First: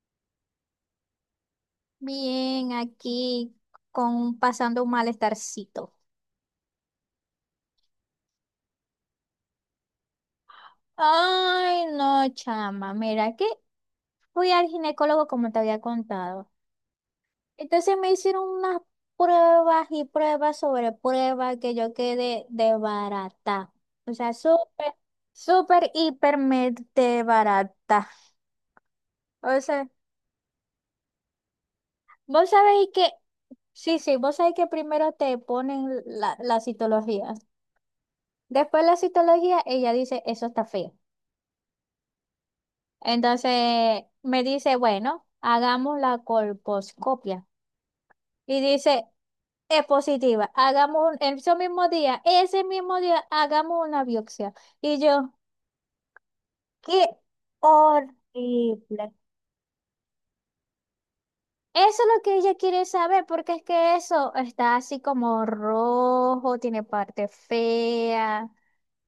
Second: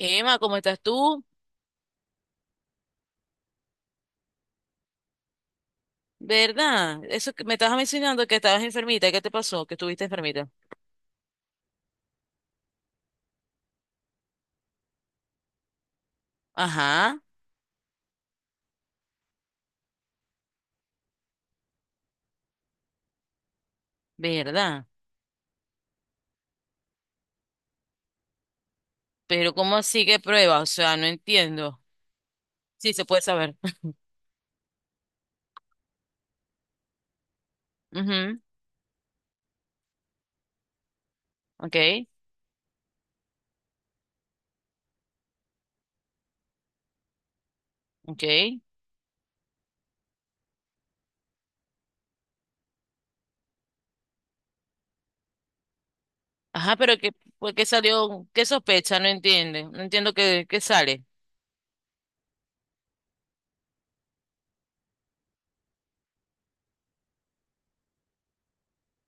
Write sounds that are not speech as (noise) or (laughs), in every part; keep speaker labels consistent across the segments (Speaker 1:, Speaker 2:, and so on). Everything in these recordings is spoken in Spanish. Speaker 1: Emma, ¿cómo estás tú?
Speaker 2: Bien, aquí con pasando un malestarcito.
Speaker 1: ¿Verdad? Eso que me estabas mencionando, que estabas enfermita. ¿Qué te pasó? Que estuviste enfermita.
Speaker 2: Ay, no, chama, mira que fui al ginecólogo como te había contado.
Speaker 1: Ajá.
Speaker 2: Entonces me hicieron unas pruebas y pruebas sobre pruebas que yo quedé de barata. O sea,
Speaker 1: ¿Verdad?
Speaker 2: súper, súper, hiper, de barata.
Speaker 1: Pero
Speaker 2: O
Speaker 1: ¿cómo
Speaker 2: sea,
Speaker 1: así que prueba? O sea, no entiendo.
Speaker 2: vos sabéis
Speaker 1: Sí, se
Speaker 2: que,
Speaker 1: puede saber. (laughs)
Speaker 2: sí, sí, vos sabéis que primero te ponen la citología.
Speaker 1: Ujú.
Speaker 2: Después la citología, ella dice, eso está feo.
Speaker 1: Ok,
Speaker 2: Entonces me dice, bueno, hagamos la colposcopia.
Speaker 1: ok.
Speaker 2: Y dice, es positiva. Ese mismo día, hagamos una biopsia. Y yo,
Speaker 1: Ajá, pero
Speaker 2: qué
Speaker 1: ¿por qué salió? ¿Qué sospecha? No
Speaker 2: horrible.
Speaker 1: entiende. No entiendo qué sale.
Speaker 2: Eso es lo que ella quiere saber, porque es que eso está así como rojo, tiene parte fea.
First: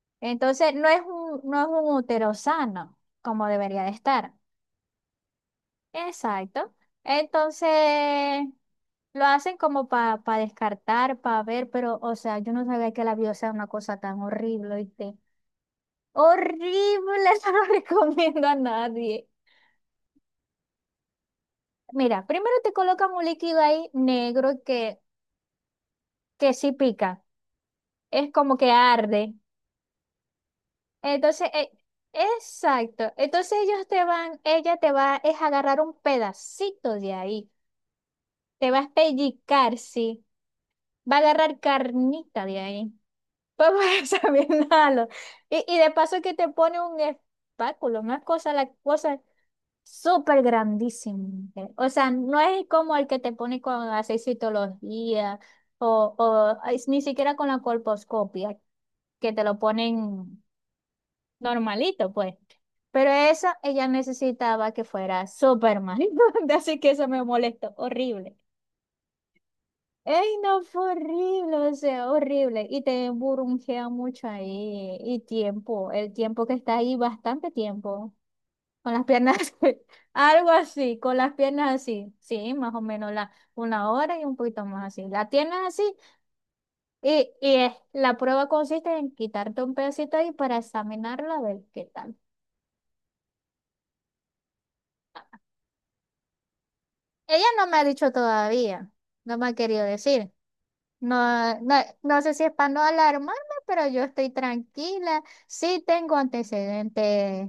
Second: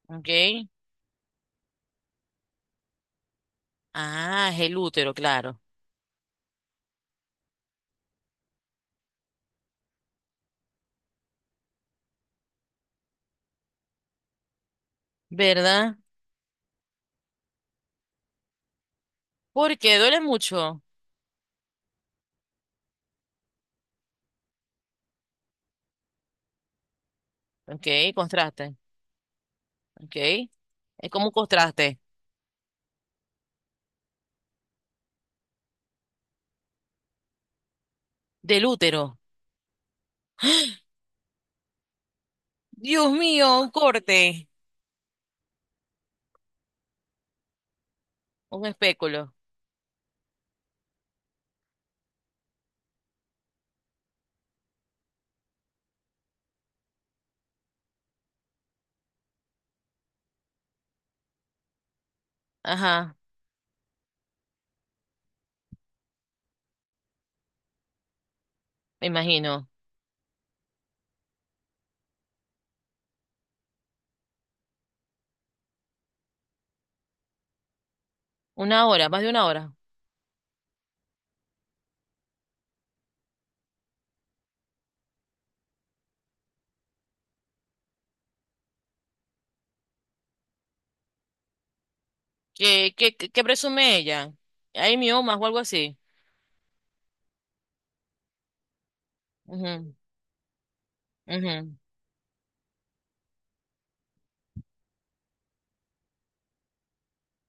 Speaker 1: Ok.
Speaker 2: Entonces no es un útero sano, como debería de estar.
Speaker 1: Ah, es el útero, claro.
Speaker 2: Exacto. Entonces, lo hacen como para descartar, para ver, pero, o sea, yo no sabía que la vida sea una cosa tan horrible, ¿oíste?
Speaker 1: ¿Verdad?
Speaker 2: Horrible, (laughs) eso no lo recomiendo a nadie.
Speaker 1: Porque duele mucho.
Speaker 2: Mira, primero te colocan un líquido ahí negro que sí pica,
Speaker 1: Ok,
Speaker 2: es como que
Speaker 1: contraste.
Speaker 2: arde.
Speaker 1: Ok. Es como un
Speaker 2: Entonces,
Speaker 1: contraste
Speaker 2: exacto. Ella te va es a agarrar un pedacito de ahí,
Speaker 1: del
Speaker 2: te va a
Speaker 1: útero.
Speaker 2: pellizcar, sí, va a agarrar carnita de ahí.
Speaker 1: Dios mío, un
Speaker 2: Vamos a
Speaker 1: corte.
Speaker 2: Bienalo. (laughs) Y de paso que te pone un espáculo, una cosa,
Speaker 1: Un
Speaker 2: la cosa
Speaker 1: espéculo.
Speaker 2: súper grandísima. O sea, no es como el que te pone con la citología o es ni siquiera con la colposcopia, que te lo ponen normalito, pues. Pero
Speaker 1: Ajá,
Speaker 2: esa ella necesitaba que fuera súper mal. (laughs) Así que eso me molestó, horrible.
Speaker 1: me imagino.
Speaker 2: Ey, no, fue horrible, o sea, horrible. Y te burungea mucho ahí. Y tiempo, el tiempo que está ahí, bastante tiempo.
Speaker 1: Una
Speaker 2: Con las
Speaker 1: hora, más de una
Speaker 2: piernas,
Speaker 1: hora.
Speaker 2: (laughs) algo así, con las piernas así. Sí, más o menos una hora y un poquito más así. La tienes así y, la prueba consiste en quitarte un pedacito ahí para examinarla a ver qué tal.
Speaker 1: ¿Qué, qué, qué, qué presume ella? ¿Hay miomas o algo así?
Speaker 2: Ella no me ha dicho todavía, no me ha querido
Speaker 1: Ujú,
Speaker 2: decir. No,
Speaker 1: ujú.
Speaker 2: no, no sé si es para no alarmarme, pero yo estoy tranquila. Sí tengo antecedentes,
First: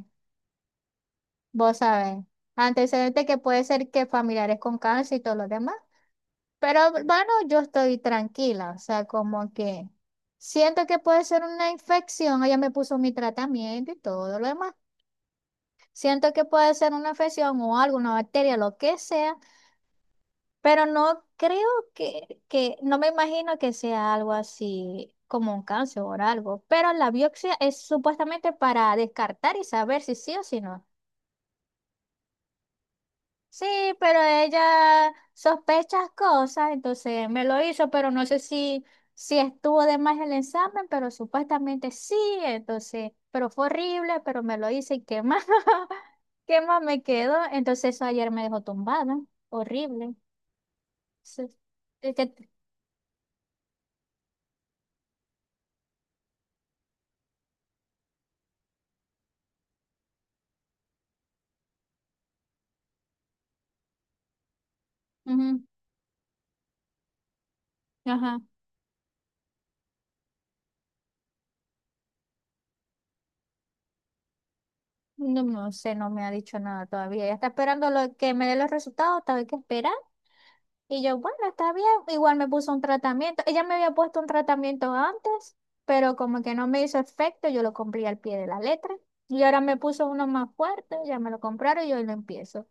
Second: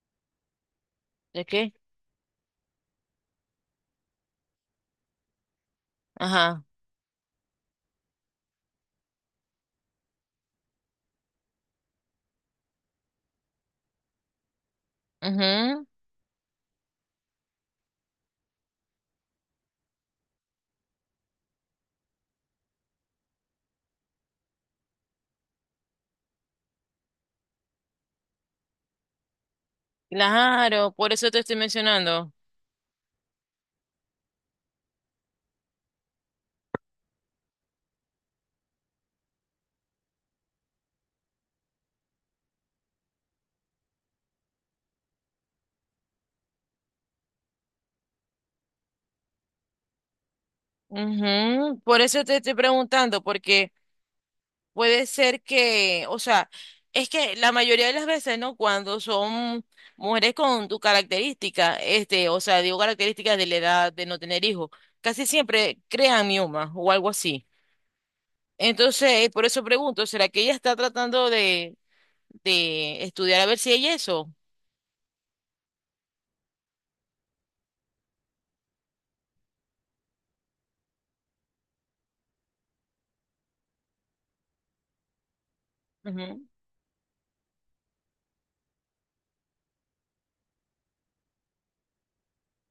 Speaker 1: ¿De qué?
Speaker 2: vos sabés, antecedentes que puede ser que familiares con cáncer y todo lo demás.
Speaker 1: Ajá.
Speaker 2: Pero bueno, yo estoy tranquila, o sea, como que siento que puede ser una infección. Ella me puso mi tratamiento y todo lo demás.
Speaker 1: Ujú.
Speaker 2: Siento que puede ser una infección o alguna bacteria, lo que sea. Pero no creo no me imagino que sea algo así como un cáncer o algo. Pero la biopsia es supuestamente para descartar y saber si sí o si no.
Speaker 1: Claro, por eso te estoy mencionando.
Speaker 2: Sí, pero ella sospecha cosas, entonces me lo hizo, pero no sé si, si estuvo de más el examen, pero supuestamente sí, entonces, pero fue horrible, pero me lo hice y qué más, (laughs) qué más me quedó. Entonces eso ayer me dejó tumbada, horrible. Sí.
Speaker 1: Ujú. Por
Speaker 2: Es
Speaker 1: eso
Speaker 2: que
Speaker 1: te estoy preguntando, porque puede ser que, o sea, es que la mayoría de las veces, ¿no? Cuando son mujeres con tu característica, este, o sea, digo, características de la edad de no tener hijos, casi
Speaker 2: ujú,
Speaker 1: siempre crean miomas o algo así.
Speaker 2: ajá.
Speaker 1: Entonces, por eso pregunto, ¿será que ella está tratando de estudiar a ver si hay eso?
Speaker 2: No, no sé, no me ha dicho nada todavía. Ella está esperando lo, que me dé los resultados, todavía hay que esperar. Y yo, bueno, está bien. Igual me puso un tratamiento. Ella me había puesto un tratamiento antes, pero como
Speaker 1: Ujú.
Speaker 2: que no me hizo efecto, yo lo compré al pie de la letra. Y ahora me puso uno más fuerte, ya me lo compraron y hoy lo empiezo.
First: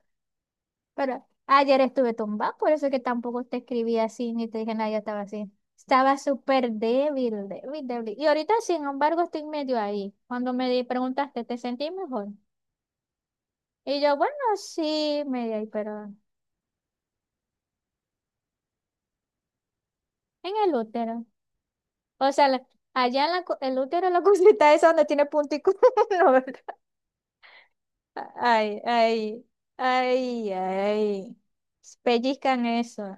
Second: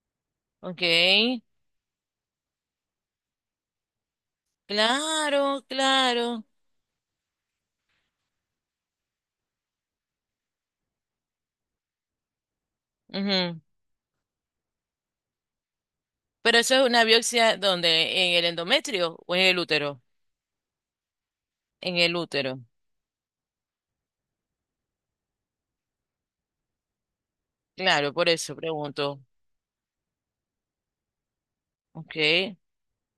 Speaker 1: Ok,
Speaker 2: Pero ayer estuve tumbada, por eso es que tampoco te escribí así, ni te dije nada, yo estaba así.
Speaker 1: claro,
Speaker 2: Estaba
Speaker 1: claro.
Speaker 2: súper débil, débil, débil. Y ahorita, sin embargo, estoy medio ahí. Cuando preguntaste, ¿te sentí mejor?
Speaker 1: Ujú.
Speaker 2: Y yo, bueno, sí, me di ahí, pero
Speaker 1: Pero eso es una biopsia, donde, en el endometrio o en el útero?
Speaker 2: en el útero.
Speaker 1: En el
Speaker 2: O sea,
Speaker 1: útero.
Speaker 2: allá en el útero, la (laughs) cosita esa donde tiene puntico. (laughs) No, ¿verdad?
Speaker 1: Claro, por eso
Speaker 2: Ay,
Speaker 1: pregunto.
Speaker 2: ay, ay, ay.
Speaker 1: Ok.
Speaker 2: Pellizcan eso.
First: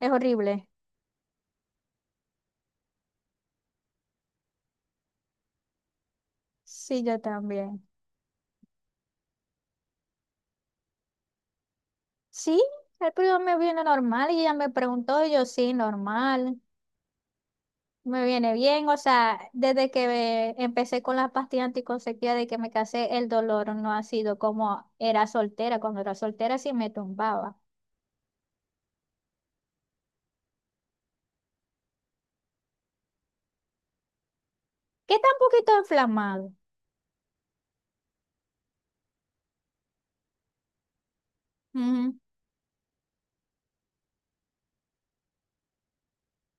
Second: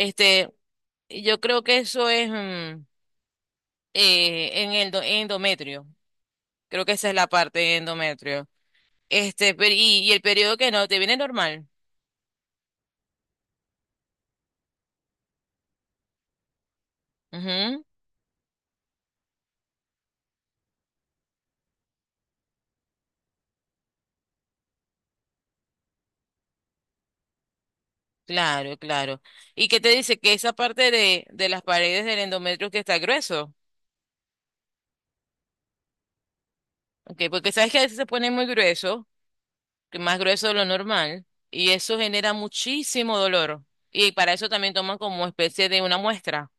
Speaker 2: Es horrible.
Speaker 1: yo creo que eso es en el do- endometrio. Creo que
Speaker 2: Sí,
Speaker 1: esa es
Speaker 2: yo
Speaker 1: la parte de
Speaker 2: también.
Speaker 1: endometrio. Este, pero- y el periodo, que no, te viene normal?
Speaker 2: Sí, el primo me viene normal y ella me preguntó, y yo, sí, normal.
Speaker 1: Ujú.
Speaker 2: Me viene bien, o sea, desde que empecé con las pastillas anticonceptivas, de que me casé, el dolor no ha sido como era soltera. Cuando era soltera sí me tumbaba.
Speaker 1: Claro, claro. ¿Y qué te dice? Que esa parte de las paredes del endometrio, que está grueso.
Speaker 2: Que está un poquito inflamado.
Speaker 1: Okay, porque sabes que a veces se pone muy grueso, que más grueso de lo normal, y eso
Speaker 2: Ujú.
Speaker 1: genera muchísimo dolor. Y para eso también toman como especie de una muestra,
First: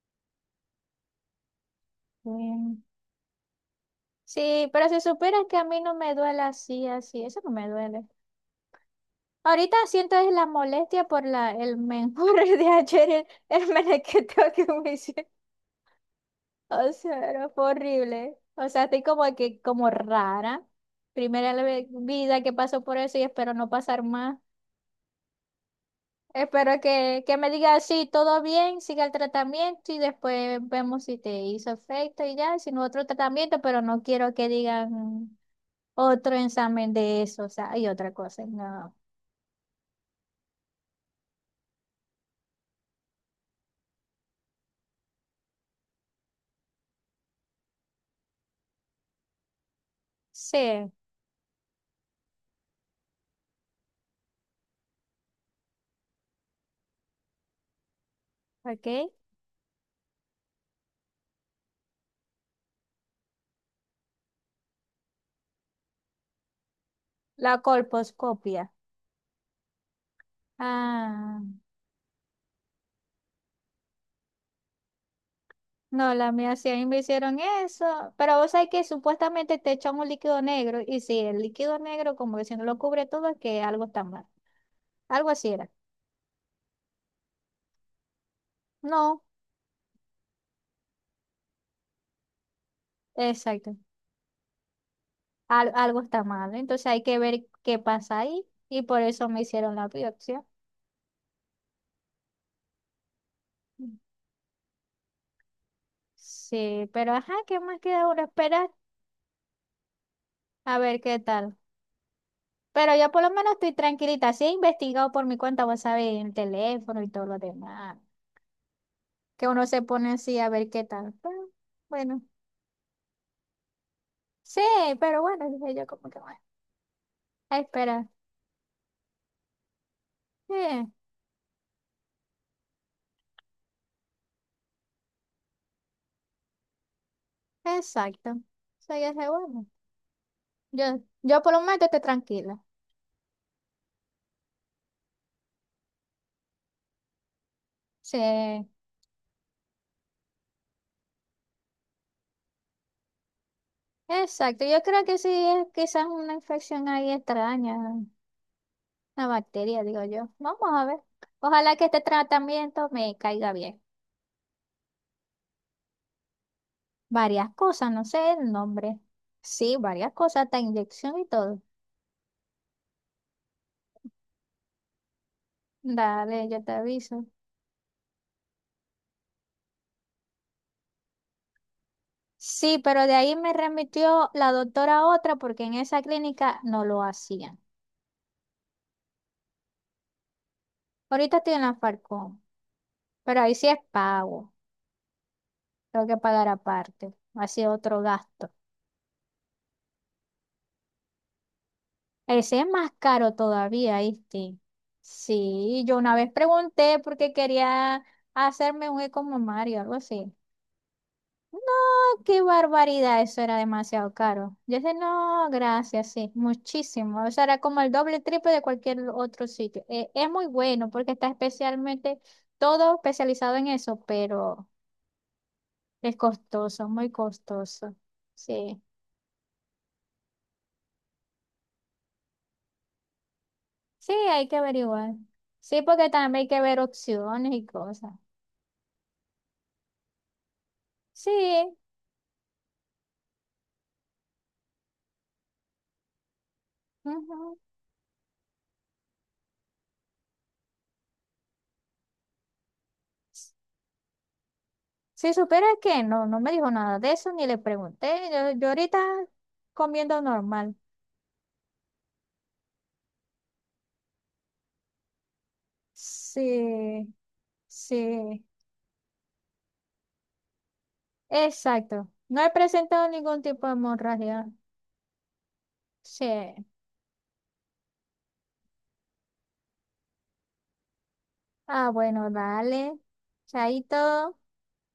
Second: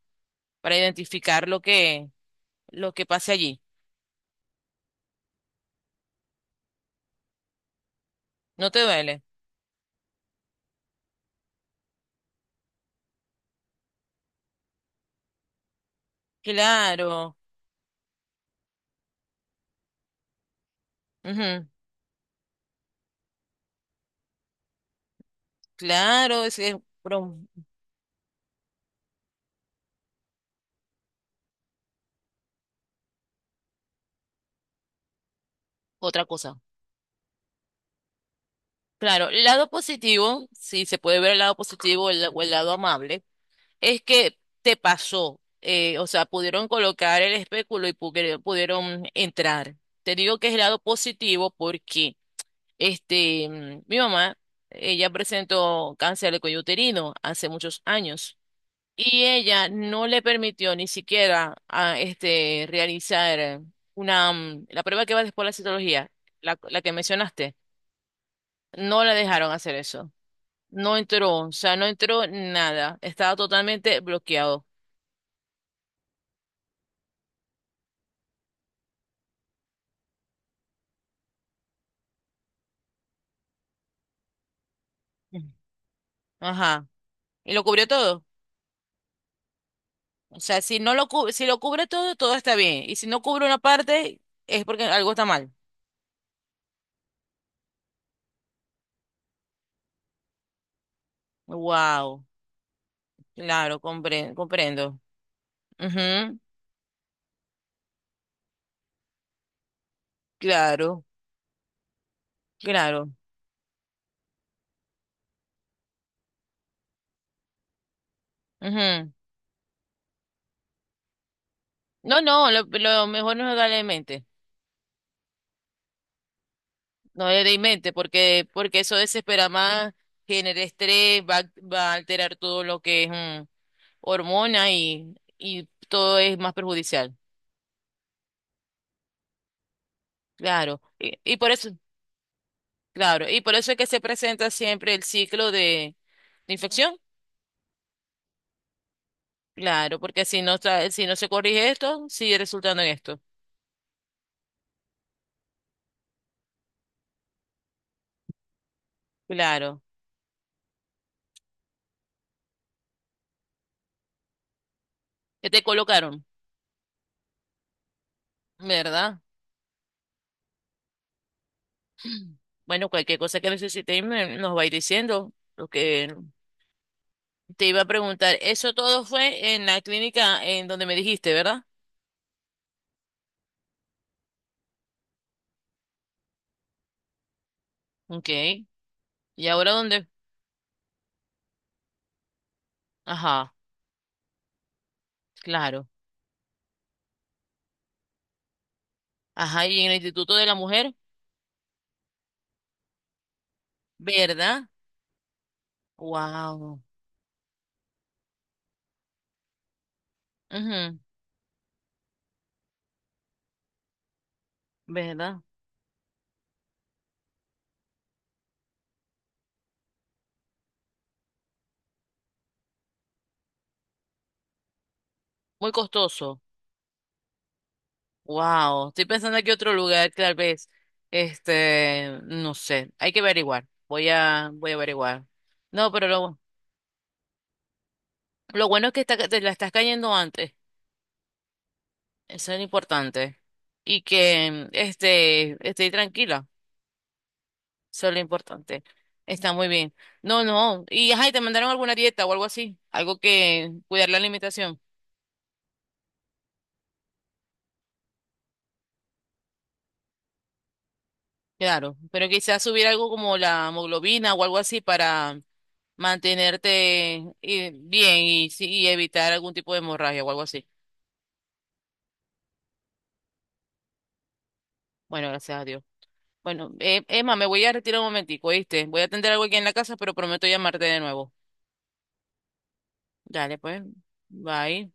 Speaker 1: para identificar
Speaker 2: Mm.
Speaker 1: lo que pase allí.
Speaker 2: Sí, pero si supieras que a mí no me duele así, así, eso no me duele.
Speaker 1: ¿No te duele?
Speaker 2: Ahorita siento es la molestia por el menjurre (laughs) de ayer, el menequeteo que me hice. O sea,
Speaker 1: Claro.
Speaker 2: era horrible. O sea, estoy como que, como rara. Primera
Speaker 1: Ujú.
Speaker 2: vida que paso por eso y espero no pasar más.
Speaker 1: Claro, es
Speaker 2: Espero que
Speaker 1: pero
Speaker 2: me diga sí, todo bien, siga el tratamiento y después vemos si te hizo efecto y ya, sino otro tratamiento, pero no quiero que digan
Speaker 1: otra
Speaker 2: otro
Speaker 1: cosa.
Speaker 2: examen de eso, o sea, hay otra cosa, no.
Speaker 1: Claro, el lado positivo, sí, se puede ver el lado positivo el- o el lado amable es que te pasó. O sea, pudieron colocar el espéculo y pu- pudieron entrar. Te digo que es el lado
Speaker 2: Sí,
Speaker 1: positivo porque este, mi mamá, ella presentó cáncer de cuello uterino hace muchos años
Speaker 2: ok.
Speaker 1: y ella no le permitió ni siquiera a, este, realizar una, la prueba que va después de la citología, la que
Speaker 2: La
Speaker 1: mencionaste,
Speaker 2: colposcopia.
Speaker 1: no la dejaron hacer eso. No entró,
Speaker 2: Ah,
Speaker 1: o sea, no entró nada, estaba totalmente bloqueado.
Speaker 2: no, la mía sí, a mí me hicieron eso, pero vos sabés que supuestamente te echan un líquido negro y si el líquido negro como que si no lo cubre todo es que algo está mal, algo así era.
Speaker 1: Ajá. Y lo cubrió todo.
Speaker 2: No,
Speaker 1: O sea, si no lo cu- si lo cubre todo, todo está bien. Y si no cubre una
Speaker 2: exacto.
Speaker 1: parte, es porque algo está mal.
Speaker 2: Algo está mal, ¿no? Entonces hay que ver qué pasa ahí y por eso me hicieron la biopsia.
Speaker 1: Wow. Claro, compre- comprendo. Ujú.
Speaker 2: Sí, pero ajá, ¿qué más queda ahora esperar? A ver
Speaker 1: Claro,
Speaker 2: qué tal. Pero
Speaker 1: claro.
Speaker 2: yo por lo menos estoy tranquilita. Sí, he investigado por mi cuenta, vos sabés, en el teléfono y todo lo demás.
Speaker 1: Ujú.
Speaker 2: Que uno se pone así a ver qué tal. Pero,
Speaker 1: No,
Speaker 2: bueno,
Speaker 1: no, lo mejor no es darle en mente.
Speaker 2: sí, pero bueno, dije yo como que bueno,
Speaker 1: No le dé
Speaker 2: a
Speaker 1: en mente,
Speaker 2: esperar.
Speaker 1: porque, porque eso desespera más, genera
Speaker 2: Sí,
Speaker 1: estrés, va, a- va a alterar todo lo que es hormona y todo es más perjudicial.
Speaker 2: exacto. Soy ese bueno.
Speaker 1: Claro.
Speaker 2: Yo,
Speaker 1: Y
Speaker 2: yo
Speaker 1: por
Speaker 2: por lo
Speaker 1: eso.
Speaker 2: menos estoy tranquila.
Speaker 1: Claro, y por eso es que se presenta siempre el ciclo de infección.
Speaker 2: Sí.
Speaker 1: Claro, porque si no, tra- si no se corrige esto, sigue resultando en esto.
Speaker 2: Exacto, yo creo que sí es quizás una infección ahí extraña, una
Speaker 1: Claro.
Speaker 2: bacteria, digo yo. Vamos a ver. Ojalá que este tratamiento me caiga bien.
Speaker 1: ¿Qué te colocaron?
Speaker 2: Varias cosas, no sé el nombre.
Speaker 1: ¿Verdad?
Speaker 2: Sí, varias cosas, hasta inyección y todo.
Speaker 1: Bueno, cualquier cosa que necesitéis me- nos vais diciendo. Lo que
Speaker 2: Dale, yo te aviso.
Speaker 1: te iba a preguntar, eso todo fue en la clínica en donde me dijiste, ¿verdad?
Speaker 2: Sí, pero de ahí me remitió la doctora a otra porque en esa clínica no lo hacían.
Speaker 1: Ok. ¿Y ahora dónde?
Speaker 2: Ahorita estoy en la Falcón, pero ahí
Speaker 1: Ajá,
Speaker 2: sí es pago.
Speaker 1: claro.
Speaker 2: Tengo que pagar aparte. Así otro gasto.
Speaker 1: Ajá, ¿y en el Instituto de la Mujer,
Speaker 2: Ese es más caro todavía, ¿viste?
Speaker 1: ¿verdad?
Speaker 2: Sí, yo una vez
Speaker 1: Wow.
Speaker 2: pregunté porque quería hacerme un eco mamario, algo así. No, qué barbaridad, eso era demasiado caro. Yo dije,
Speaker 1: ¿Verdad?
Speaker 2: no, gracias, sí, muchísimo. O sea, era como el doble, triple de cualquier otro sitio. Es muy bueno porque está especialmente todo especializado en eso, pero
Speaker 1: Muy
Speaker 2: es
Speaker 1: costoso.
Speaker 2: costoso, muy costoso. Sí,
Speaker 1: Wow, estoy pensando aquí otro lugar, tal vez. Este, no sé, hay que averiguar.
Speaker 2: sí, hay que
Speaker 1: Voy a
Speaker 2: averiguar.
Speaker 1: averiguar.
Speaker 2: Sí,
Speaker 1: No, pero
Speaker 2: porque también hay que ver opciones y cosas.
Speaker 1: lo bueno es que está- te la estás cayendo antes.
Speaker 2: Sí.
Speaker 1: Eso es lo importante. Y que, este, estoy tranquila.
Speaker 2: Ujú.
Speaker 1: Eso es lo importante. Está muy bien. No, no. Y, ajá, ¿y te mandaron alguna dieta o algo así? Algo, que cuidar la alimentación.
Speaker 2: Si supiera que no, no me dijo nada de eso, ni le pregunté. Yo ahorita comiendo normal.
Speaker 1: Claro, pero quizás subir algo como la hemoglobina o algo así para
Speaker 2: Sí,
Speaker 1: mantenerte bien
Speaker 2: sí,
Speaker 1: y, sí, y evitar algún tipo de hemorragia o algo así.
Speaker 2: exacto. No he presentado ningún tipo de hemorragia.
Speaker 1: Bueno, gracias a Dios.
Speaker 2: Sí.
Speaker 1: Bueno, Emma, me voy a retirar un momentico, ¿oíste? Voy a atender algo aquí en la casa, pero prometo llamarte de nuevo.
Speaker 2: Ah, bueno, dale.
Speaker 1: Dale, pues.
Speaker 2: Chaito.
Speaker 1: Bye.